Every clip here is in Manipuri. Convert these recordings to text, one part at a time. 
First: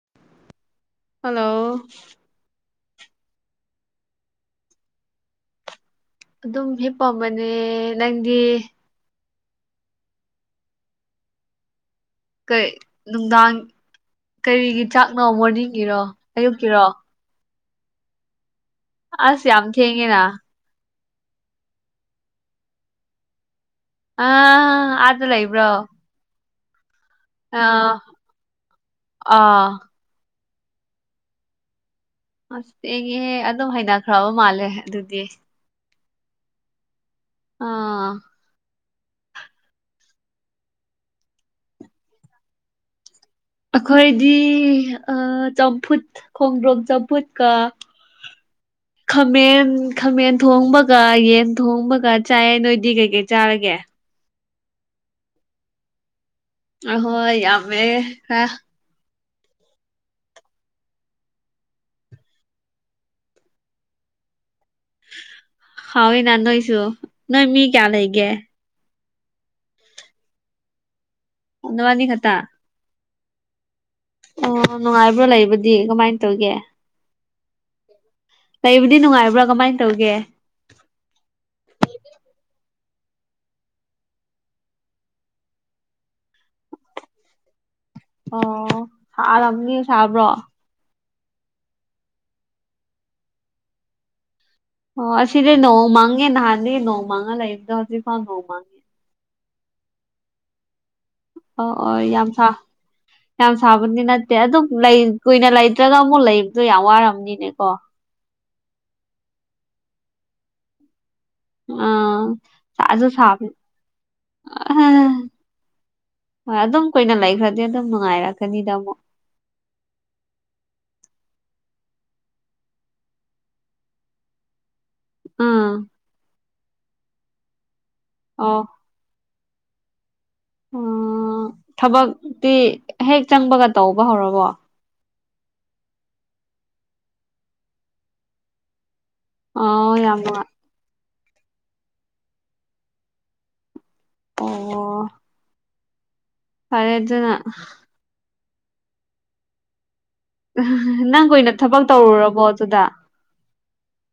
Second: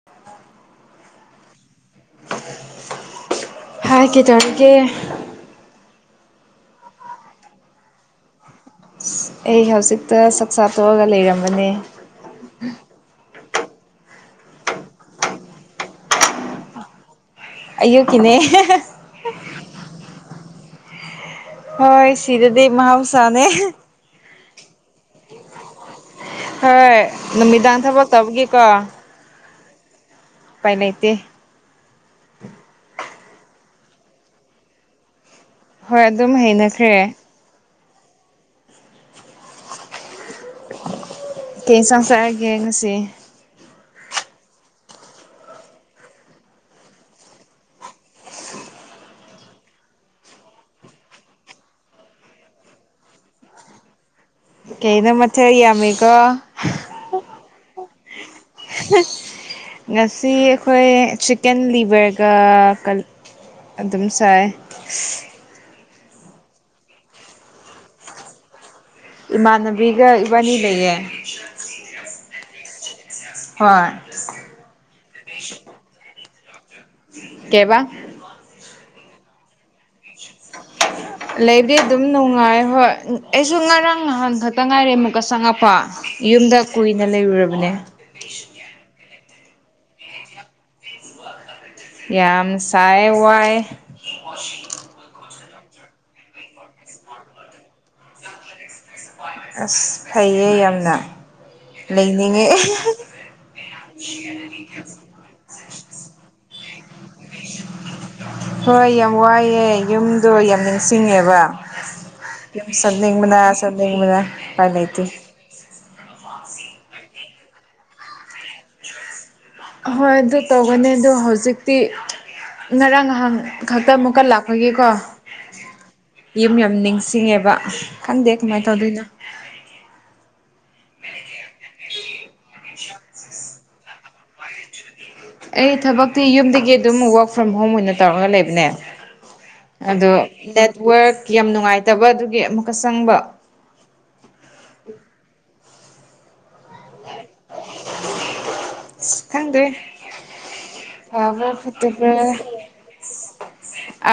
[unintelligible] ꯍꯜꯂꯣ ꯍꯥꯏ ꯀꯩꯗꯧꯔꯤꯒꯦ ꯑꯗꯨꯝ ꯍꯦꯛꯞ ꯄꯝꯕꯅꯦ ꯅꯪꯗꯤ ꯑꯩ ꯍꯧꯖꯤꯛꯇ ꯆꯛ ꯆꯥꯊꯣꯛꯑꯒ ꯂꯩꯔꯝꯕꯅꯦ ꯀꯩ ꯅꯨꯡꯗꯥꯡ ꯀꯔꯤꯒꯤ ꯆꯥꯛꯅꯣ ꯃꯣꯔꯅꯤꯡꯒꯤꯔꯣ ꯑꯌꯨꯛꯀꯤꯔꯣ ꯑꯌꯨꯛ ꯀꯤꯅꯦ ꯑꯁ ꯌꯥꯝ ꯊꯦꯡꯉꯦꯅ ꯍꯣꯏ ꯁꯤꯔꯗꯦ ꯃꯍꯥꯎꯁꯥꯅꯦ ꯑ ꯑꯗ ꯂꯩꯕ꯭ꯔꯣ ꯍꯣꯏ ꯑ ꯅꯨꯃꯤꯗꯥꯡ ꯊꯕꯛꯇꯧꯕꯒꯤꯀꯣ ꯑꯥ ꯄꯥꯏꯅꯦꯇꯦ ꯑꯁꯍ ꯑꯗꯨꯝ ꯍꯩꯅꯈ꯭ꯔꯕ ꯃꯥꯜꯂꯦ ꯑꯗꯨꯗꯤ ꯍꯣꯏ ꯑꯗꯨꯝ ꯍꯩꯅꯈ꯭ꯔꯦ ꯑꯥ ꯀꯌꯦ ꯆꯪꯁꯛꯑꯒꯦ ꯉꯁꯤ ꯑꯩꯈꯣꯏꯗꯤ ꯆꯝꯐꯨꯠ ꯈꯣꯡꯗ꯭ꯔꯣꯡ ꯆꯝꯐꯨꯠꯀ ꯎꯝ ꯈꯥꯃꯦꯟ ꯈꯥꯃꯦꯟ ꯊꯣꯡꯕꯒ ꯌꯦꯟ ꯊꯣꯡꯕꯒ ꯆꯥꯏꯌꯦ ꯅꯣꯏꯗꯤ ꯀꯩꯀꯩ ꯆꯥꯔꯒꯦ ꯀꯩꯗ ꯃꯊꯦꯌꯥꯃꯤꯒꯣ ꯑ ꯍꯣꯏ ꯌꯥꯕꯦ ꯍꯥ ꯉꯁꯤ ꯑꯩꯈꯣꯏ ꯆꯤꯛꯀꯟ ꯂꯤꯕꯔꯒ ꯑꯗꯨꯝ ꯁꯥꯏ ꯍꯥꯎꯤ ꯅ ꯅꯣꯏꯁꯨ ꯅꯣꯏ ꯃꯤ ꯀꯌꯥ ꯂꯩꯒꯦ ꯏꯃꯥꯟꯅꯕꯤꯒ ꯏꯕꯥꯅꯤ ꯂꯩꯌꯦ ꯑꯗꯋꯥꯅꯤ ꯈꯠꯇ ꯍꯣꯏ ꯑꯣ ꯅꯨꯡꯉꯥꯏꯕ꯭ꯔꯥ ꯂꯩꯕꯗꯤ ꯀꯃꯥꯏꯅ ꯇꯧꯒꯦ [unintelligible] ꯂꯩꯕꯨꯗꯤ ꯅꯨꯡꯉꯥꯏꯕ꯭ꯔꯥ ꯀꯃꯥꯏꯅ ꯇꯧꯒꯦ ꯂꯩꯕꯨꯗꯤ ꯑꯗꯨꯝ ꯅꯨꯡꯉꯥꯏ ꯍꯣꯏ ꯑꯩꯁꯨ ꯉꯔꯥꯡ ꯅꯍꯥꯟ ꯈꯛꯇ ꯉꯥꯏꯔꯦ ꯑꯃꯨꯛꯀ ꯆꯪꯉꯛꯄ ꯌꯨꯝꯗ ꯀꯨꯏꯅ ꯂꯩꯔꯨꯔꯕꯅꯦ ꯑꯣ ꯁꯥꯔꯅꯤ ꯁꯥꯕ꯭ꯔꯣ ꯌꯥꯝ ꯁꯥꯏ ꯋꯥꯏ ꯍ ꯑꯁꯤꯗꯤ ꯅꯣꯡ ꯃꯥꯥꯡꯒꯦ ꯅꯍꯥꯟꯦ ꯅꯣꯡ ꯃꯥꯥꯡꯉ ꯂꯥꯛꯗ ꯍꯧꯖꯤ ꯐꯥꯎ ꯅꯣꯡ ꯃꯥꯥꯡꯉꯦ ꯑꯁ ꯐꯩꯌꯦ ꯌꯥꯝꯅ ꯑꯣ ꯑꯣ ꯌꯥꯝ ꯁꯥ ꯂꯩꯅꯤꯡꯉꯦ ꯌꯥꯝ ꯁꯥꯕꯗꯤ ꯅꯠꯇꯦ ꯑꯗꯨꯝ ꯂꯩ ꯀꯨꯏꯅ ꯂꯩꯇ꯭ꯔꯒ ꯑꯃꯨꯛ ꯂꯩꯕꯗꯣ ꯌꯥꯝ ꯋꯥꯔꯕꯅꯤꯅꯦ ꯀꯣ ꯍꯣꯏ ꯌꯥꯝ ꯋꯥꯏꯑꯦ ꯌꯨꯝꯗꯣ ꯌꯥꯝ ꯅꯤꯡꯁꯤꯡꯉꯦꯕ ꯑꯥ ꯁꯥꯁꯨ ꯁꯅꯤꯡ ꯃꯅꯥ ꯁꯥꯕꯅꯤ ꯁꯅꯤꯡ ꯃꯅ ꯀꯥꯏ ꯅꯇ ꯍꯣꯏ ꯑꯗꯨꯝ ꯀꯨꯏꯅ ꯂꯩꯈ꯭ꯔꯗꯤ ꯑꯗꯨꯝ ꯅꯨꯡꯉꯥꯏꯔꯛꯀꯅꯤꯗꯥ ꯑꯃꯨꯛ ꯍꯣꯏ ꯑꯗꯨ ꯇꯧꯒꯅꯤ ꯑꯣ ꯍꯧꯖꯤꯛꯇꯤ ꯉꯔꯥꯡ ꯉꯍꯥꯟ ꯈꯛꯇ ꯑꯃꯨꯛꯀ ꯂꯥꯛꯄꯒꯦꯀꯣ ꯎꯝ ꯌꯨꯝ ꯌꯥꯝ ꯅꯤꯡꯁꯤꯡꯉꯦꯕ ꯈꯪꯗꯦ ꯑꯣ ꯀꯃꯥꯏꯅ ꯇꯧꯗꯣꯏꯅꯣ ꯑꯣ ꯊꯕꯛꯇꯤ ꯍꯦꯛ ꯆꯪꯕꯒ ꯇꯧꯕ ꯍꯧꯔꯕꯣ ꯑꯩ ꯊꯕꯛꯇꯤ ꯌꯨꯝꯗꯒꯤ ꯑꯗꯨꯝ ꯋꯔꯛ ꯐ꯭ꯔꯣꯝ ꯍꯣꯝ ꯑꯣꯏꯅ ꯇꯧꯔꯒ ꯂꯩꯕꯅꯦ ꯑꯣ ꯑꯗꯣ ꯌꯥꯝ ꯅꯨꯡꯉꯥꯏ ꯅꯦꯠꯋꯔꯛ ꯌꯥꯝ ꯅꯨꯡꯉꯥꯏꯇꯕ ꯑꯗꯨꯒꯤ ꯑꯃꯨꯛꯀ ꯆꯪꯕ ꯑꯣ ꯄꯔꯖꯅ ꯍꯪꯔꯤ ꯅꯪ ꯀꯨꯏꯅ ꯊꯕꯛ ꯇꯧꯔꯨꯔꯕꯣ ꯑꯗꯨꯗ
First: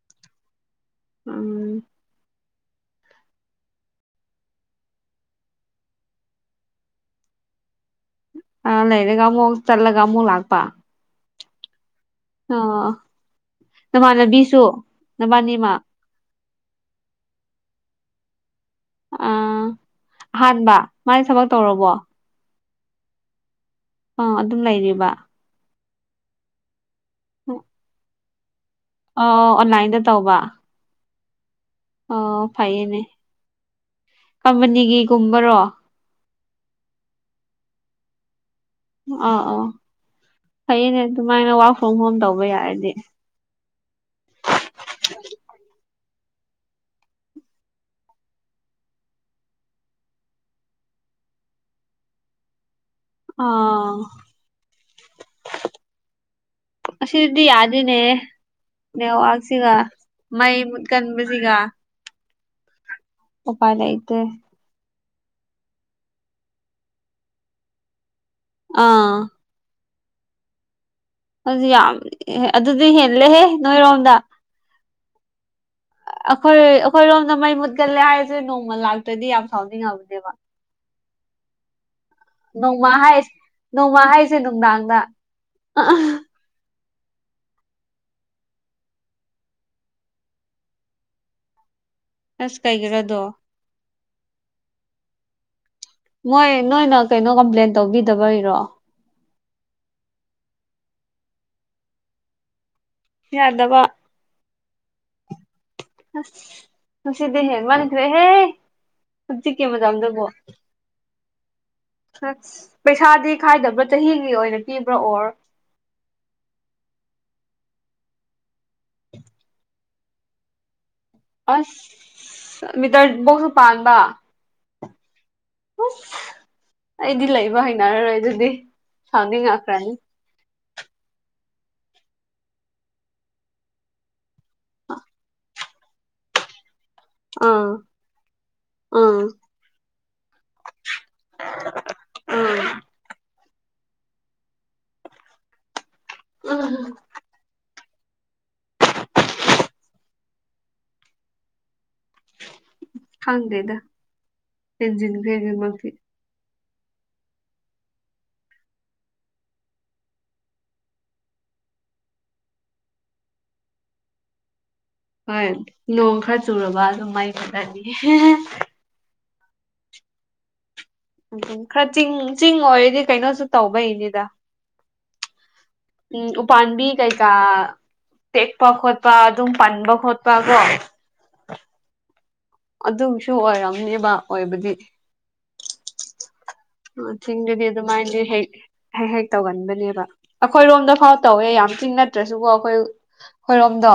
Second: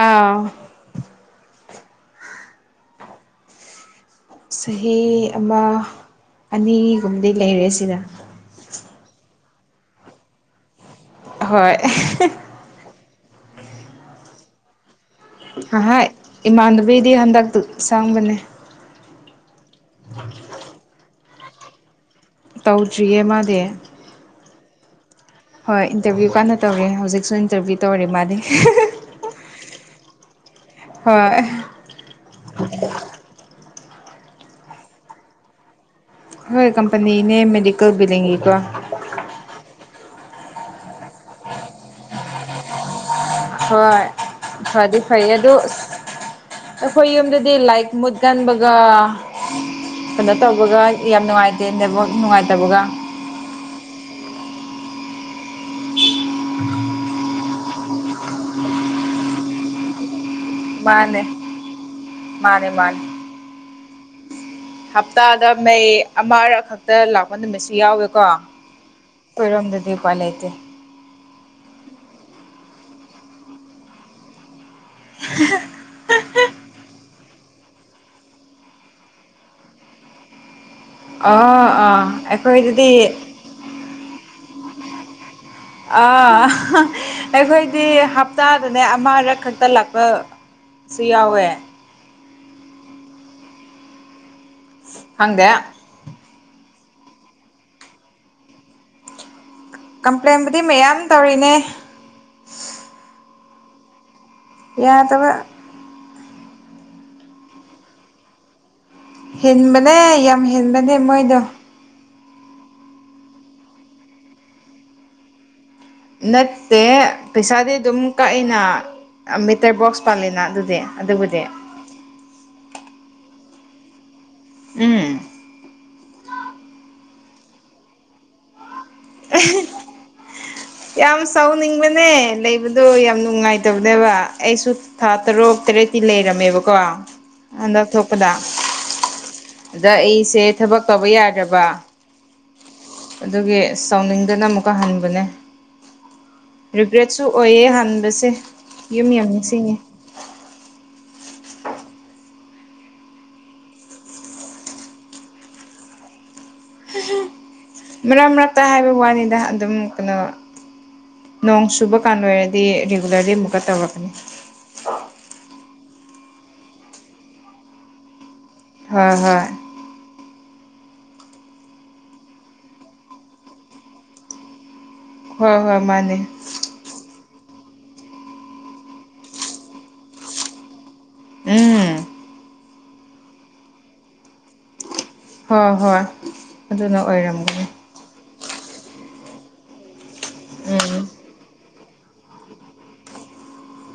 ꯑꯥ ꯎꯝ ꯆꯍꯤ ꯑꯃ ꯑꯅꯤꯒꯨꯝꯕꯗꯤ ꯂꯩꯔꯦ ꯁꯤꯗ ꯑ ꯂꯩꯔꯦꯒꯃꯨ ꯆꯜꯂꯒꯃꯨ ꯂꯥꯛꯄ ꯍꯣꯏ ꯑꯣ ꯅꯃꯥꯟꯅꯕꯤꯁꯨ ꯅꯕꯥꯅꯤꯃ ꯑꯍꯥꯏ ꯏꯃꯥꯟꯕꯤꯒꯤꯗꯤ ꯍꯟꯗꯛꯇ ꯁꯪꯕꯅꯦ ꯑ ꯑꯍꯥꯟꯕ ꯃꯥꯅ ꯊꯕꯛ ꯇꯧꯔꯕꯣ ꯇꯧꯗ꯭ꯔꯤꯌꯦ ꯃꯥꯗꯤ ꯑ ꯑꯗꯨꯝ ꯂꯩꯔꯤꯕ ꯍꯣꯏ ꯏꯟꯇꯔꯚꯤꯌꯨ ꯀꯥꯟꯅ ꯇꯧꯔꯤꯦ ꯍꯧꯖꯤꯛꯁꯨ ꯏꯟꯇꯔꯚ꯭ꯌꯨ ꯇꯧꯔꯦ ꯃꯥꯗꯤ ꯑ ꯑꯣꯟꯂꯥꯏꯟꯗ ꯇꯧꯕ ꯍꯣꯏ ꯑꯣ ꯐꯩꯌꯦꯅꯦ ꯀꯝꯄꯅꯤꯒꯤꯒꯨꯝꯕꯔꯣ ꯍꯣꯏ ꯀꯝꯄꯅꯤꯅꯦ ꯃꯦꯗꯤꯀꯦꯜꯕꯨ ꯂꯩꯡꯉꯦꯀꯣ ꯑꯥ ꯑꯥ ꯐꯩꯅꯦ ꯑꯗꯨꯃꯥꯏꯅ ꯋꯥꯔꯛ ꯐ꯭ꯔꯣꯝ ꯍꯣꯝ ꯇꯧꯕ ꯌꯥꯔꯗꯤ ꯍꯣꯏ ꯐꯗꯤ ꯐꯩ ꯑꯗꯨ ꯑꯩꯈꯣꯏ ꯌꯨꯝꯗꯗꯤ ꯂꯥꯏꯛ ꯃꯨꯠꯀꯟꯕꯒ ꯀꯩꯅꯣ ꯇꯧꯕꯒ ꯌꯥꯝ ꯅꯨꯡꯉꯥꯏꯇꯦ ꯅꯕ ꯅꯨꯡꯉꯥꯏꯇꯕꯒ ꯑꯥ [inaudible] ꯁꯤꯗꯤ ꯌꯥꯗꯣꯏꯅꯦ ꯅꯦꯋꯥꯛꯁꯤꯒ ꯃꯩ ꯃꯥꯅꯦ ꯃꯨꯠꯀꯟꯕꯁꯤꯒ ꯃꯥꯅꯦ ꯃꯥꯅꯦ ꯑꯣꯄꯥꯏ ꯂꯩ ꯂꯩꯇꯦ ꯍꯞꯇꯥꯗ ꯃꯩ ꯑꯃ ꯈꯛꯇ ꯂꯥꯛꯄ ꯅꯨꯃꯤꯠꯁꯨ ꯌꯥꯎꯋꯦꯀꯣ ꯑꯥ ꯑꯣꯏꯔꯣꯝꯗꯗꯤ ꯎꯄꯄꯥ ꯂꯩꯇꯦ ꯑꯗꯨ ꯌꯥꯝ ꯑꯗꯨꯗꯤ ꯍꯦꯜꯂꯦꯍꯦ ꯅꯣꯏꯔꯣꯝꯗ ꯑꯩꯈꯣꯏ ꯑꯩꯈꯣꯏꯔꯣꯝꯗ ꯃꯩ ꯃꯨꯠ ꯆꯠꯂꯦ ꯍꯥꯏꯔꯤꯁꯦ ꯅꯣꯡꯃ ꯂꯥꯛꯇ꯭ꯔꯗꯤ ꯌꯥꯝ ꯁꯥꯎꯅꯤꯡꯉꯕꯅꯦꯕ ꯑ ꯑ ꯑꯩꯈꯣꯏ ꯑꯗꯨꯗꯤ ꯅꯣꯡꯃ ꯍꯥꯏꯁ ꯅꯣꯡꯃ ꯍꯥꯏꯁꯦ ꯅꯨꯡꯗꯥꯡꯗ ꯑꯥ ꯑꯩꯈꯣꯏꯗꯤ ꯍꯞꯇꯥꯗꯅꯦ ꯑꯃꯔꯛ ꯈꯛꯇ ꯂꯥꯛꯄꯁꯨ ꯌꯥꯎꯋꯦ ꯑꯁ ꯀꯥꯏꯒꯔꯥꯗꯣ ꯍꯪꯗꯦ ꯃꯣꯏ ꯅꯣꯏꯅ ꯀꯩꯅꯣ ꯀꯝꯄ꯭ꯂꯦꯟ ꯇꯧꯕꯤꯗꯕꯩꯔꯣ ꯀꯝꯄ꯭ꯂꯦꯟꯕꯨꯗꯤ ꯃꯌꯥꯝ ꯇꯧꯔꯤꯅꯦ ꯌꯥꯗꯕ ꯌꯥꯗꯕ ꯍ ꯈꯨꯁꯤꯗꯦꯅꯦ ꯍꯦ ꯃꯥꯅꯤꯗ꯭ꯔꯦ ꯍꯦ ꯍꯦꯟꯕꯅꯦ ꯌꯥꯝ ꯍꯦꯟꯕꯅꯦ ꯃꯣꯏꯗꯣ ꯁꯁ ꯄꯩꯁꯥꯗꯤ ꯈꯥꯏꯗꯕ꯭ꯔꯥ ꯆꯍꯤꯒꯤ ꯑꯣꯏꯅ ꯄꯤꯕ꯭ꯔꯥ ꯑꯣꯔ ꯅꯠꯇꯦ ꯄꯩꯁꯥꯗꯤ ꯑꯗꯨꯝ ꯀꯛꯑꯦꯅ ꯃꯤꯇꯔ ꯕꯣꯛꯁ ꯄꯥꯜꯂꯤꯅ ꯑꯗꯨꯗꯤ ꯑꯗꯨꯕꯨꯗꯤ ꯑꯁ ꯃꯤꯇ꯭ꯔ ꯕꯣꯛꯁꯨ ꯄꯥꯟꯕ ꯎꯝ ꯑꯁ ꯑꯩꯗꯤ ꯂꯩꯕ ꯍꯅꯔꯔꯣꯏ ꯑꯗꯨꯗꯤ ꯁꯥꯎꯅꯤꯡ ꯉꯛꯈ꯭ꯔꯅꯤ ꯌꯥꯝ ꯁꯥꯎꯅꯤꯡꯕꯅꯦ ꯂꯩꯕꯗꯣ ꯌꯥꯝ ꯅꯨꯡꯉꯥꯏꯇꯕꯅꯦꯕ ꯑꯩꯁꯨ ꯊꯥ ꯇꯔꯨꯛ ꯇꯔꯦꯠꯇꯤ ꯂꯩꯔꯝꯃꯦꯕꯀꯣ ꯑꯥ ꯍꯟꯗꯛ ꯊꯣꯛꯄꯗ ꯑꯥ ꯑꯗ ꯑꯩꯁꯦ ꯊꯕꯛ ꯇꯧꯕ ꯌꯥꯗ꯭ꯔꯕ ꯑꯥꯝ ꯑꯗꯨꯒꯤ ꯁꯥꯎꯅꯤꯡꯗꯅ ꯑꯃꯨꯛꯀ ꯍꯟꯕꯅꯦ ꯔꯤꯒ꯭ꯔꯦꯠ ꯨ ꯁꯨ ꯑꯣꯏꯌꯦ ꯍꯥꯟꯕꯁꯦ ꯌꯨꯝ ꯌꯥꯝ ꯅꯤꯡꯁꯤꯡꯉꯤ ꯈꯪꯗꯦꯗ ꯍꯟꯖꯤꯟꯈ꯭ꯔꯦ ꯑꯗꯨꯃꯛꯇꯤ ꯃꯔꯛ ꯃꯔꯛꯇ ꯍꯥꯏꯕ ꯋꯥꯅꯤꯗ ꯑꯗꯨꯝ ꯀꯥꯅꯣ ꯅꯣꯡ ꯆꯨꯕ ꯀꯥꯟ ꯑꯣꯏꯔꯗꯤ ꯔꯤꯒꯨꯂꯔꯂꯤ ꯑꯃꯨꯛꯀ ꯇꯧꯔꯛꯀꯅꯤ ꯍꯣꯏ ꯅꯣꯡ ꯈꯔ ꯆꯨꯔꯕ ꯑꯗꯨꯝ ꯃꯩ ꯃꯨꯠꯂꯅꯤ ꯍꯣꯏ ꯍꯣꯏ ꯎꯝ ꯎ ꯈꯔ ꯆꯤꯡ ꯆꯤꯡ ꯑꯣꯏꯔꯗꯤ ꯀꯩꯅꯣꯁꯨ ꯇꯧꯕꯩꯅꯤꯗ ꯍꯣꯏ ꯍꯣꯏ ꯃꯥ ꯎꯝ ꯎꯄꯥꯥꯟꯝꯕꯤ ꯀꯩꯀꯥ ꯇꯦꯛꯄ ꯈꯣꯠꯄ ꯑꯗꯨꯝ ꯄꯟꯕ ꯈꯣꯠꯄ ꯀꯣ ꯎꯝ ꯑꯗꯨꯝꯁꯨ ꯑꯣꯏꯔꯝꯅꯦꯕ ꯑꯣꯏꯕꯗꯤ ꯍꯣꯏ ꯍꯣꯏ ꯑꯗꯨꯅ ꯑꯣꯏꯔꯝꯒꯅꯤ ꯆꯤꯡꯗꯗꯤ ꯑꯗꯨꯃꯥꯏꯅꯗꯤ ꯍꯦꯛ ꯍꯦꯛ ꯍꯦꯛ ꯇꯧꯒꯟꯕꯅꯦꯕ ꯑꯩꯈꯣꯏꯔꯣꯝꯗ ꯎꯝ ꯐꯥꯎ ꯇꯧꯋꯦ ꯌꯥꯝ ꯆꯤꯅ ꯇ꯭ꯔꯁꯨꯀꯣ ꯑꯩꯈꯣꯏ ꯑꯩꯈꯣꯏꯔꯣꯝꯗꯣ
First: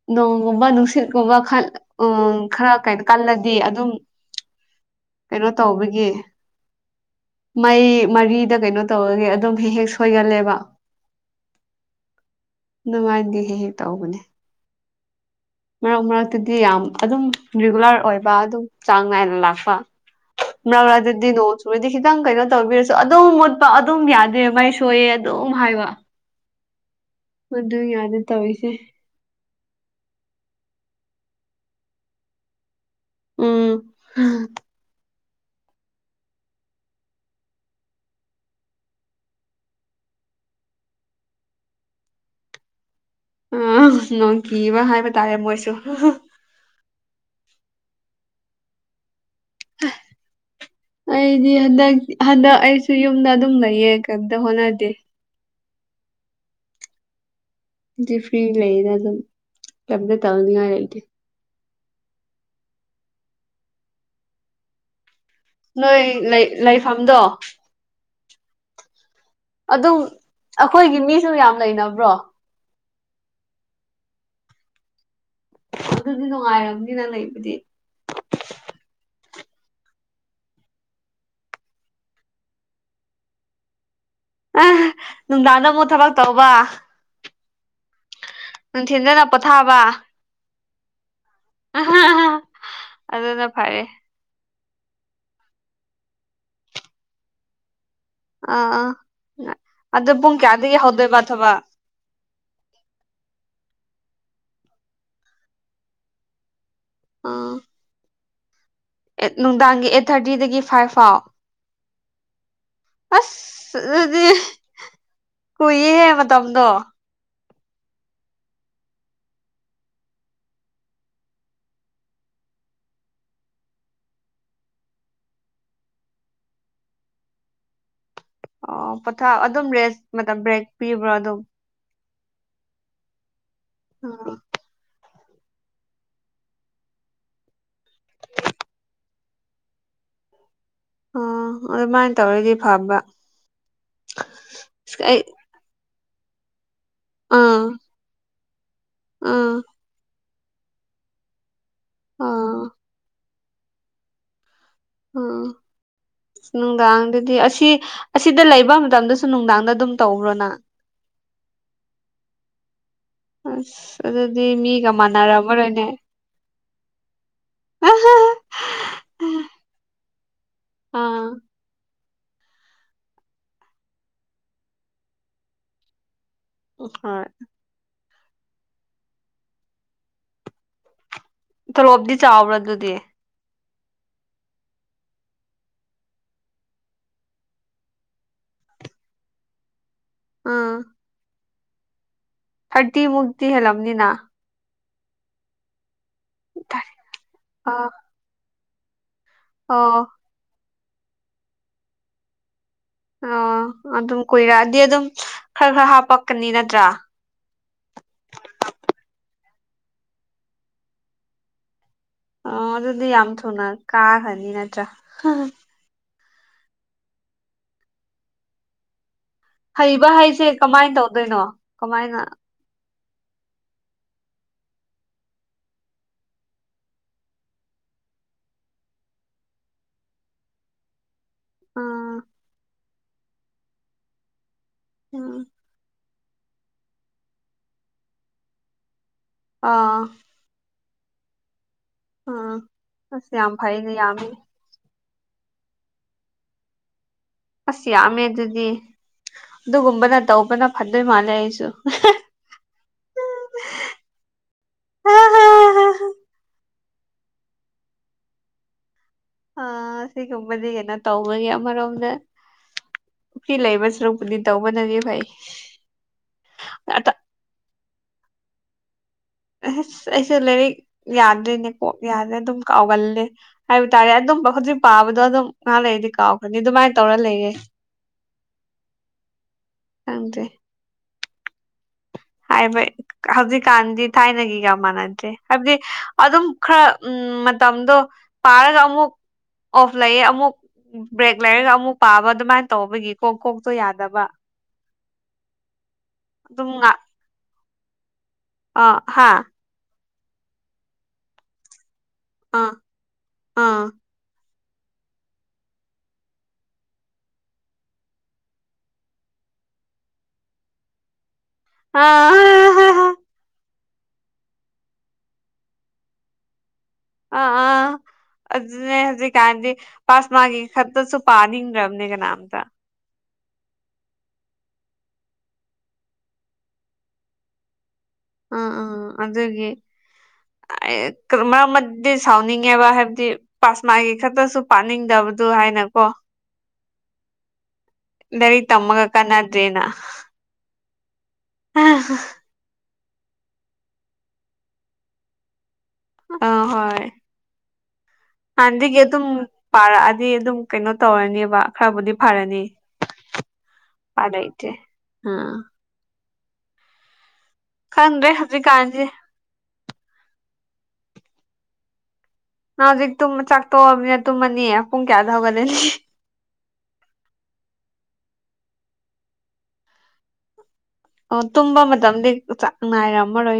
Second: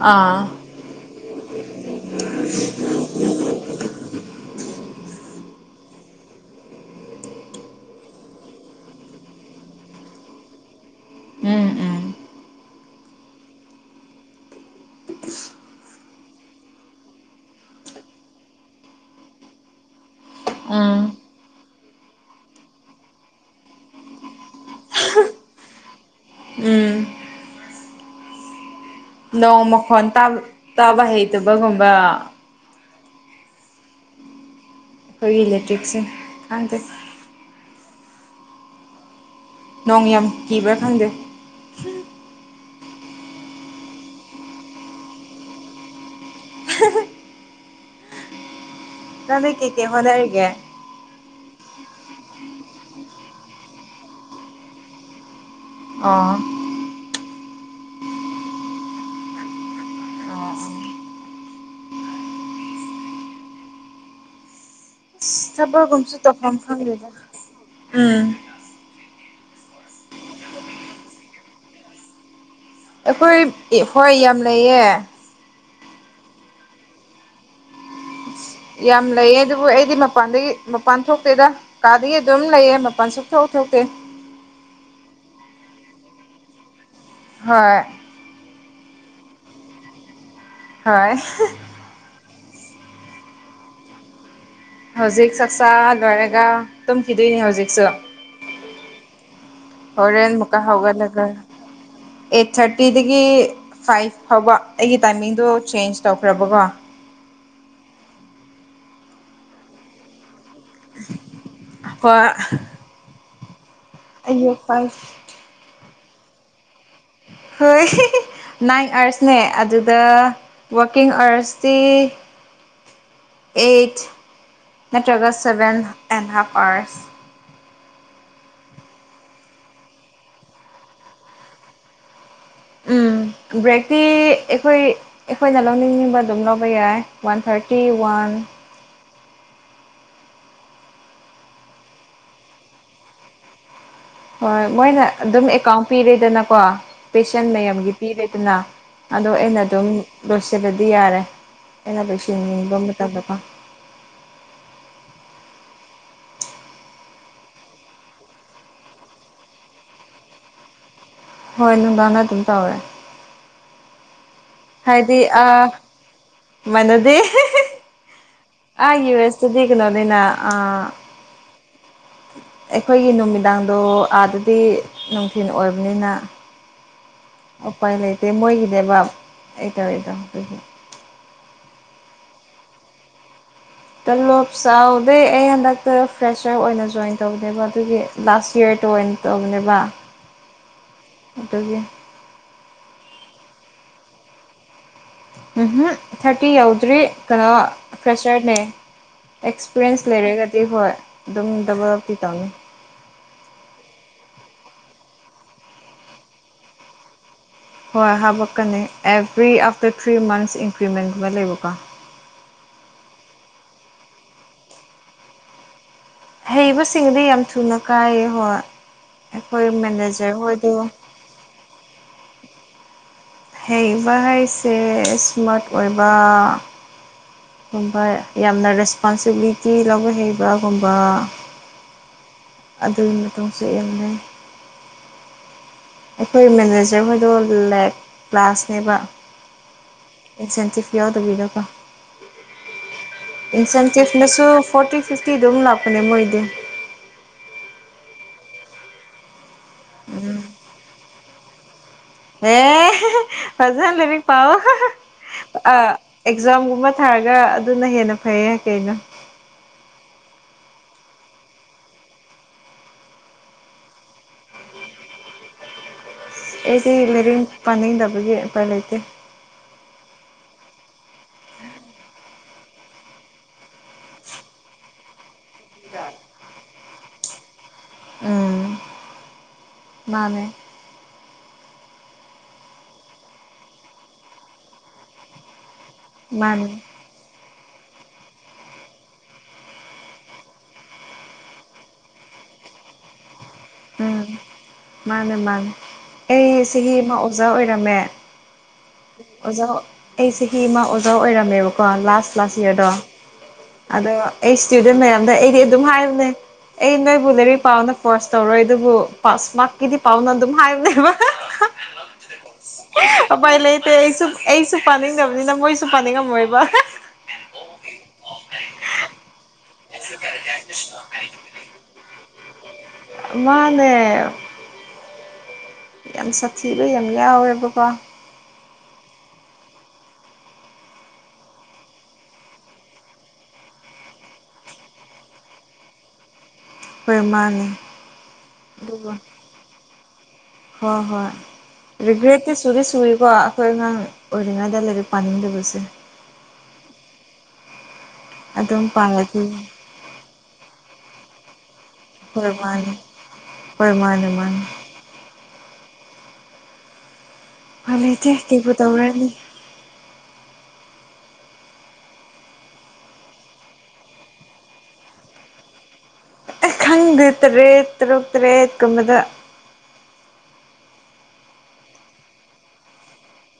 ꯑꯥ ꯅꯣꯡꯒꯨꯝꯕ ꯅꯨꯡꯁꯤꯠꯀꯨꯝꯕ ꯈꯜ ꯎꯝ ꯈꯔ ꯀꯩꯅꯣ ꯀꯜꯂꯗꯤ ꯑꯗꯨꯝ ꯀꯩꯅꯣ ꯇꯧꯕꯒꯤ ꯃꯩ ꯃꯔꯤꯗ ꯀꯩꯅꯣ ꯇꯧꯕꯒꯤ ꯑꯗꯨꯝ ꯍꯦꯛ ꯍꯦꯛ ꯁꯣꯏꯒꯜꯂꯦꯕ ꯎꯝ ꯎꯝ ꯅꯨꯡꯉꯥꯏꯗꯤ ꯍꯦꯛ ꯍꯦꯛ ꯇꯧꯕꯅꯦ [unintelligible] ꯃꯔꯛ ꯃꯔꯛꯇꯨꯗꯤ ꯌꯥꯝ ꯑꯗꯨꯝ ꯔꯤꯒꯨꯂꯔ ꯑꯣꯏꯕ ꯑꯗꯨꯝ ꯆꯥꯡ ꯅꯥꯏꯅ ꯂꯥꯛꯄ ꯅꯜ ꯎꯝ ꯑꯗꯨꯗꯤ ꯅꯣꯡꯖꯨ ꯁꯨꯔꯗꯤ ꯈꯤꯇꯪ ꯀꯩꯅꯣ ꯇꯧꯕꯤꯔꯁꯨ ꯑꯗꯨꯝ ꯃꯨꯠꯄ ꯑꯗꯨꯝ ꯌꯥꯗꯦ ꯃꯥꯏ ꯁꯣꯏꯌꯦ ꯑꯗꯨꯝ ꯍꯥꯏꯕ ꯎꯝ ꯃꯗꯨ ꯌꯥꯗꯦ ꯇꯧꯏꯁꯦ ꯅꯣꯡ ꯃꯈꯣꯟ ꯇꯥꯕ ꯇꯥꯕ ꯍꯩꯇꯕꯒꯨꯝꯕ ꯎꯝ ꯈꯣꯏꯒꯤ ꯂꯦꯇ꯭ꯔꯤꯛꯁꯦ ꯈꯪꯗꯦ ꯅꯣꯡ ꯌꯥꯝ ꯀꯤꯕ꯭ꯔꯥ ꯈꯪꯗꯦ ꯑꯥ ꯅꯣꯡ ꯀꯤꯕ ꯍꯥꯏꯕ ꯇꯥꯔꯦ ꯃꯣꯏꯁꯨ [unintelligible] ꯅꯃꯤ ꯀꯦ ꯀꯦ ꯍꯣꯅꯔꯤꯒꯦ ꯑꯩꯗꯤ ꯍꯟꯗꯛ ꯍꯟꯗꯛ ꯑꯩꯁꯨ ꯌꯨꯝꯗ ꯑꯗꯨꯝ ꯂꯩꯌꯦ ꯀꯝꯇ ꯍꯣꯠꯅꯗꯦ ꯑꯥ ꯗꯤ ꯐ꯭ꯔꯤꯗ ꯂꯩꯗ ꯑꯗꯝ ꯀꯩꯝꯇ ꯇꯧꯅꯉꯥꯏ ꯂꯩꯇꯦ ꯁ ꯊꯕꯛ ꯅꯣꯏ ꯀꯨꯝꯁꯨ ꯂꯩ ꯇꯧꯐꯝ ꯈꯪꯗꯦꯗ ꯂꯩꯐꯝꯗꯣ ꯎꯝ ꯑꯗꯨꯝ ꯑꯩꯈꯣꯏꯒꯤ ꯃꯤꯁꯨ ꯌꯥꯝ ꯂꯩꯅꯕ꯭ꯔꯣ ꯑꯩꯈꯣꯏꯞ ꯍꯣꯏ ꯌꯥꯝ ꯂꯩꯌꯦ ꯑꯗꯨꯗꯤ ꯅꯨꯡꯉꯥꯏꯔꯝꯅꯤꯅ ꯂꯩꯕꯗꯤ ꯌꯥꯝ ꯂꯩꯌꯦ ꯑꯗꯨꯕꯨ ꯑꯩꯗꯤ ꯃꯄꯥꯟꯗꯒꯤ ꯃꯄꯥꯟ ꯊꯣꯛꯇꯦꯗ ꯀꯗꯥꯒꯤ ꯑꯗꯨꯝ ꯂꯩꯌꯦ ꯃꯄꯜ ꯁꯨꯡꯊꯣꯛ ꯊꯣꯛꯇꯦ ꯑ ꯅꯨꯡꯗꯥꯡꯗ ꯑꯃꯨꯛ ꯊꯕꯛ ꯇꯧꯕ ꯍꯣꯏ ꯅꯨꯡꯊꯤꯟꯗꯅ ꯄꯣꯊꯥꯕ ꯍꫭꯏ ꯑꯗꯨꯅ ꯐꯔꯦ ꯍꯧꯖꯤꯛ ꯆꯥꯛꯆꯥ ꯂꯣꯏꯔꯒ ꯇꯨꯝꯈꯤꯗꯣꯏꯅꯤ ꯍꯧꯖꯤꯛꯁꯨ ꯑ ꯑꯗꯨ ꯍꯣꯔꯦꯟ ꯄꯨꯡ ꯑꯃꯨꯛꯀ ꯀꯦꯌꯥꯗꯒꯤ ꯍꯧꯗꯣꯏꯕ ꯍꯧꯒꯠꯂꯒ ꯊꯕꯛ ꯑꯩꯠ ꯊꯥꯔꯇꯤꯗꯒꯤ ꯐꯥꯏꯚ ꯐꯥꯎꯕ ꯑꯩꯒꯤ ꯇꯥꯏꯃꯤꯡꯗꯣ ꯆꯦꯟꯖ ꯇꯧꯈ꯭ꯔꯕꯀꯣ ꯑꯥ ꯑꯦꯠ ꯅꯨꯡꯗꯥꯡꯒꯤ ꯑꯦꯠ ꯊꯥꯔꯇꯤꯗꯒꯤ ꯐꯥꯏꯚ ꯐꯥꯎ ꯍꯣꯏ ꯑꯁ ꯑꯗꯨꯗꯤ ꯑꯌꯨꯛ ꯐꯥꯏꯚ ꯀꯨꯏꯌꯦꯍꯦ ꯃꯇꯝꯗꯣ ꯍꯣꯏ ꯅꯥꯏꯟ ꯑꯥꯔꯁꯅꯦ ꯑꯗꯨꯗ ꯋꯥꯛꯀꯤꯡ ꯑꯥꯋ꯭ꯔꯁꯇꯤ ꯑꯩꯠ ꯅꯠꯇ꯭ꯔꯒ ꯁꯦꯚꯦꯟ ꯑꯦꯟ ꯍꯥꯐ ꯑꯥꯋ꯭ꯔꯁ ꯑꯣ ꯄꯣꯊꯥꯎ ꯑꯗꯨꯝ ꯔꯦꯁ ꯃꯇꯝ ꯕ꯭ꯔꯦꯛ ꯄꯤꯕ꯭ꯔ ꯑꯗꯨꯝ ꯎꯝ ꯕ꯭ꯔꯦꯛꯇꯤ [unintelligible] ꯑꯩꯈꯣꯏ ꯑꯩꯈꯣꯏꯅ ꯂꯧꯅꯤꯡꯕ ꯑꯗꯨꯝ ꯂꯧꯕ ꯌꯥꯏ ꯋꯥꯟ ꯊꯥꯔꯇꯤ ꯋꯥꯟ ꯑꯣ ꯑꯗꯨꯃꯥꯏꯅ ꯇꯧꯔꯗꯤ ꯐꯕ ꯍꯣꯏ ꯑꯁ ꯃꯣꯏꯅ ꯑꯩ ꯑꯗꯨꯝ ꯑꯦꯀꯥꯎꯟ ꯄꯤꯔꯦꯗꯅꯀꯣ ꯄꯦꯁꯟ ꯑꯥ ꯃꯌꯥꯝꯒꯤ ꯄꯤꯔꯦꯗꯅ ꯑꯗꯣ ꯑꯥ ꯑꯩꯅ ꯑꯗꯨꯝ ꯂꯣꯏꯁꯤꯜꯂꯗꯤ ꯌꯥꯔꯦ ꯑꯩꯅ ꯑꯥ ꯂꯣꯏꯁꯤꯟꯅꯤꯡꯕ ꯃꯇꯝꯗꯀꯣ ꯑꯥ [inaudible] ꯅꯨꯡꯗꯥꯡꯗꯗꯤ ꯑꯁꯤ ꯑꯁꯤꯗ ꯂꯩꯕ ꯃꯇꯝꯗꯁꯨ ꯅꯨꯡꯗꯥꯡꯗ ꯑꯗꯨꯝ ꯇꯧꯕ꯭ꯔꯣ ꯅꯪ ꯍꯣꯏ ꯅꯨꯡꯗꯥꯡꯗ ꯑꯗꯨꯝ ꯇꯧꯋꯦ ꯑꯁ ꯑꯗꯨꯗꯤ ꯃꯤꯒ ꯃꯥꯟꯅꯔꯝꯃꯔꯣꯏꯅꯦ ꯃꯥꯅꯗꯦ ꯑꯥ ꯌꯨ ꯑꯦꯁ ꯇꯗꯤ ꯀꯩꯅꯣꯅꯤꯅ ꯑꯥ ꯑꯥ ꯑꯩꯈꯣꯏꯒꯤ ꯅꯨꯃꯤꯗꯥꯡꯗꯣ ꯑꯥꯗꯗꯤ ꯅꯨꯡꯊꯤꯜ ꯑꯣꯏꯕꯅꯤꯅ ꯎꯝ ꯍꯣꯏ ꯎꯄꯥꯏ ꯂꯩꯇꯦ ꯃꯣꯏꯒꯤꯅꯦꯕ ꯑꯩ ꯇꯧꯔꯤꯗꫭ ꯑꯗꯨꯒꯤ ꯇꯣꯂꯣꯞꯇꯤ ꯆꯥꯎꯕ꯭ꯔꯥ ꯑꯗꯨꯗꯤ ꯇꯂꯣꯞ ꯆꯥꯎꯗꯦ ꯑꯩ ꯍꯟꯗꯛꯇ ꯐ꯭ꯔꯦꯁꯔ ꯑꯣꯏꯅ ꯖꯣꯏꯟ ꯇꯧꯗꯦꯕ ꯑꯗꯨꯒꯤ ꯂꯁ ꯏꯌꯔꯗ ꯑꯣꯏꯅ ꯇꯧꯕꯅꯦꯕ ꯑꯥ ꯑꯗꯨꯒꯤ ꯊ꯭ꯥꯔꯇꯤ ꯃꯨꯛꯇꯤ ꯍꯦꯜꯂꯝꯅꯤꯅ ꯎꯝꯍꯨꯝ ꯊꯥ꯭ꯔꯇꯤ ꯌꯧꯗ꯭ꯔꯤ ꯀꯩꯅꯣ ꯑꯥ ꯐ꯭ꯔꯦꯁꯔꯅꯦ ꯑꯣ ꯑꯦꯛꯁꯄꯤꯔꯌꯦꯟꯁ ꯂꯩꯔꯒꯗꯤ ꯍꯣꯏ ꯑꯗꯨꯝ ꯗꯕꯜꯇꯤ ꯇꯧꯅꯤ ꯑꯣ ꯑꯗꯨꯝ ꯀꯨꯏꯔꯛꯑꯗꯤ ꯑꯗꯨꯝ ꯈꯔ ꯈꯔ ꯍꯥꯞꯄꯛꯀꯅꯤ ꯅꯠꯇ꯭ꯔꯥ ꯍꯣꯏ ꯍꯥꯄꯛꯀꯅꯤ ꯑꯦꯚ꯭ꯔꯤ ꯑꯥꯐꯇꯔ ꯊ꯭ꯔꯤ ꯃꯟꯁ ꯏꯟꯀ꯭ꯔꯤꯃꯦꯟꯒꯨꯝꯕ ꯂꯩꯕꯀꯣ ꯑꯣ ꯑꯗꯨꯗꯤ ꯌꯥꯝ ꯊꯨꯅ ꯀꯥꯈ꯭ꯔꯅꯤ ꯅꯠꯇ꯭ꯔꯥ ꯍꯩꯕꯁꯤꯡꯗꯤ ꯌꯥꯝ ꯊꯨꯅ ꯀꯥꯏ ꯍꯣꯏ ꯑꯩꯈꯣꯏ ꯃꯦꯅꯦꯖ꯭ꯔ ꯍꯣꯏꯗꫭ ꯗꫭꯏꯅꯣ ꯀꯃꯥꯏꯅ ꯍꯩꯕ ꯍꯥꯏꯁꯦ ꯏꯁꯃꯥ꯭ꯔꯠ ꯑꯣꯏꯕ ꯒꯨꯝꯕ ꯌꯥꯝꯅ ꯔꯦꯁꯄꯣꯟꯁꯤꯕꯤꯂꯤꯇꯤ ꯂꯧꯕ ꯍꯩꯕꯒꯨꯝꯕ ꯎꯝ ꯑꯗꯨꯏ ꯃꯇꯣꯡꯁꯨ ꯌꯥꯝ ꯂꯩ ꯍꯥ [unintelligible] ꯑꯩꯈꯣꯏ ꯃꯦꯅꯦꯖꯔ ꯍꯣꯏꯗꯣ ꯂꯦꯛ ꯀ꯭ꯂꯥꯁꯅꯦꯕ ꯑꯥ ꯏꯟꯁꯦꯟꯇꯤꯞ ꯌꯥꯎꯗꯕꯤꯗꯀꯣ ꯎꯝ ꯑꯁ ꯌꯥꯝ ꯐꯩꯅꯦ ꯌꯥꯝꯃꯦ ꯏꯟꯁꯦꯟꯇꯤꯞꯅꯁꯨ ꯐꯣꯔꯇꯤ ꯁꯤꯛꯁꯇꯤꯗ ꯑꯗꯨꯝ ꯂꯥꯛꯄꯅꯦ ꯃꯣꯏꯗꯤ ꯑꯁ ꯌꯥꯝꯃꯦ ꯑꯗꯨꯗꯤ ꯑꯗꯨꯒꯨꯝꯕꯅ ꯇꯧꯕꯅ ꯐꯗꯣꯏ ꯃꯥꯜꯂꯦ ꯑꯩꯁꯨ ꯑꯦ ꯐꯖꯦꯟ ꯂꯩꯃꯤ ꯄꯑꯣ ꯑꯦꯛꯖꯥꯝꯒꯨꯝꯕ ꯊꯥꯔꯒ ꯑꯗꯨꯅ ꯍꯦꯟꯅ ꯐꯩꯌꯦ ꯀꯩꯅꯣ ꯑ ꯁꯤꯒꯨꯝꯕꯗꯤ ꯀꯩꯅꯣ ꯇꯧꯕꯒꯤ ꯑꯃꯔꯣꯝꯗ ꯐꯔ꯭ꯤ ꯂꯩꯕ ꯁꯔꯨꯛꯄꯨꯗꯤ ꯇꯧꯕꯅꯗꯤ ꯐꯩ ꯑꯩꯗꯤ ꯂꯥꯏꯔꯤꯛ ꯄꯥꯅꯤꯡꯗꯕꯒꯤ ꯎꯄꯥꯏ ꯂꯩꯇꯦ ꯑꯁ ꯑꯩꯁꯨ ꯂꯥꯏꯔꯤꯛ ꯌꯥꯗ꯭ꯔꯤꯅꯦꯀꯣ ꯌꯥꯗ꯭ꯔꯦ ꯑꯗꯨꯝ ꯀꯥꯎꯒꯜꯂꯦ ꯍꯥꯏꯕ ꯇꯥꯔꯦ ꯑꯗꯨꯝꯕ ꯍꯧꯖꯤꯛ ꯄꯥꯕꯗꯣ ꯑꯗꯨꯝ ꯉꯍꯥ ꯂꯩꯔꯗꯤ ꯀꯥꯎꯈ꯭ꯔꯅꯤ ꯑꯗꯨꯃꯥꯏꯅ ꯇꯧꯔ ꯂꯩꯔꯦ ꯎꯝ ꯈꯪꯗ꯭ꯔꯦ ꯃꯥꯅꯦ ꯍꯥꯏꯕ ꯍꯧꯖꯤꯛꯀꯥꯟꯗꯤ ꯊꯥꯏꯅꯒꯤꯒ ꯃꯥꯟꯅꯗꯦ ꯍꯥꯏꯕꯗꯤ ꯑꯗꯨꯝ ꯃꯥꯅꯦ ꯈꯔ ꯎꯝ ꯃꯇꯝꯗꯣ ꯄꯥꯔꯒ ꯑꯃꯨꯛ ꯑꯣꯐ ꯂꯩꯌꯦ ꯑꯃꯨꯛ ꯕ꯭ꯔꯦꯛ ꯂꯩꯔꯒ ꯑꯃꯨꯛ ꯄꯥꯕ ꯑꯗꯨꯃꯥꯏꯅ ꯇꯧꯕꯒꯤ ꯀꯣꯛ ꯀꯣꯛꯇꯣ ꯌꯥꯗꯕ ꯎꯝ ꯃꯥꯅꯦ ꯃꯥꯅꯦ ꯑꯩ ꯑꯗꯨꯝ ꯆꯍꯤ ꯉꯥꯛ ꯑꯃ ꯑꯣꯖꯥ ꯑꯣꯏꯔꯝꯃꯦ ꯑꯥ ꯍꯥ ꯑꯣꯖꯥ ꯑꯩ ꯆꯍꯤ ꯑꯃ ꯑꯣꯖꯥ ꯑꯣꯏꯔꯝꯃꯦꯕꯀꯣ ꯂꯥꯁ ꯂꯥꯁ ꯑꯥ ꯏꯌꯥꯔꯗꯣ ꯑꯥ ꯑꯗꯣ ꯑꯩ ꯏꯁꯇꯨꯗꯦꯟ ꯃꯌꯥꯝꯗ ꯑꯩꯗꯤ ꯑꯗꯨꯝ ꯍꯥꯏꯔꯕꯅꯦ ꯑꯩ ꯅꯣꯏꯕꯨ ꯂꯥꯏꯔꯤꯛ ꯄꯥꯎꯅ ꯀꯣꯔꯁ ꯇꯧꯔꯣꯏ ꯑꯗꯨꯕꯨ ꯄꯥꯁ ꯃꯥꯔꯛꯀꯤꯗꯤ ꯄꯥꯎꯅ ꯑꯗꯨꯝ ꯍꯥꯏꯕꯅꯦꯕ ꯑꯥ ꯑꯄꯥꯏ ꯂꯩ ꯑ ꯑꯩꯁꯨ ꯑꯩꯁꯨ ꯄꯥꯅꯤꯡꯗꯕꯅꯤꯅ ꯃꯣꯏꯁꯨ ꯄꯥꯅꯤꯡꯉꯝꯃꯣꯏꯕ ꯑ ꯑꯥ ꯑꯗꯨꯅꯦ ꯍꯧꯖꯤ ꯀꯥꯟꯗꯤ ꯄꯥꯁ ꯃꯥꯒꯤꯦ ꯈꯁꯨ ꯄꯥꯅꯤ ꯔꯝꯅꯦ ꯀꯅꯥꯝ ꯊ ꯃꯥꯅꯦ ꯌꯥꯝ ꯁꯥꯊꯤꯕ ꯌꯥꯝ ꯌꯥꯎꯋꯦꯕꯀꯣ ꯑ ꯑ ꯑꯗꯨꯦ ꯃꯔꯝꯗꯤ ꯁꯥꯎꯅꯤꯡꯉꯦꯕ ꯍꯥꯏꯕꯗꯤ ꯄꯥꯁꯃꯥꯒꯤ ꯈꯛꯇꯁꯨ ꯄꯥꯅꯤꯡꯗꯕꯗꯨ ꯍꯥꯏꯅꯀꯣ ꯃꯩꯃꯅꯤ ꯔꯤ ꯇꯃꯒꯀꯅꯗ꯭ꯔꯦꯅ ꯍꯣꯏ ꯍꯣꯏ ꯔꯤꯒ꯭ꯔꯦꯠꯇꯤ ꯁꯨꯔꯤ ꯁꯨꯔꯤꯀꯣ ꯑꯩꯈꯣꯏ ꯑꯉꯥꯡ ꯑꯣꯏꯔꯤꯉꯩꯗ ꯂꯥꯏꯔꯤꯛ ꯄꯥꯅꯤꯡꯗꯕꯁꯦ ꯑ ꯍꯣꯏ ꯍꯥꯟꯅꯗꯒꯤ ꯑꯗꯨꯝ ꯄꯥꯔꯛꯑꯗꯤ ꯑꯗꯨꯝ ꯀꯩꯅꯣ ꯇꯧꯔꯅꯦꯕ ꯈꯔꯕꯨꯗꯤ ꯍꯣꯏ ꯐꯔꯅꯤ ꯃꯥꯅꯦ ꯍꯣꯏ ꯃꯥꯅꯦ ꯎꯄꯥꯏ ꯃꯥꯅꯦ ꯂꯩꯇꯦ ꯑꯥ ꯐ ꯈꯪꯗ꯭ꯔꯦ ꯂꯩꯇꯦ ꯀꯕꯨ ꯍꯧꯖꯤꯛꯀꯥꯟꯁꯦ ꯇꯧꯔꯅꯤ ꯅ ꯍꯧꯖꯤꯛꯨꯝ ꯆꯥꯛ ꯇꯣꯛꯑꯃꯤꯅ ꯇꯨꯝꯃꯅꯤ ꯄꯨꯡ ꯀꯌꯥꯗ ꯍꯧꯒꯠꯂꯅꯤ ꯈꯪꯗ ꯇꯔꯦꯠ ꯇꯔꯨꯛ ꯇꯔꯦꯠꯀꯨꯝꯕꯗ ꯑꯣ ꯇꯨꯝꯕ ꯃꯇꯝꯗꯤ ꯆꯥꯛ ꯉꯥꯏꯔꯝꯃꯔꯣꯏ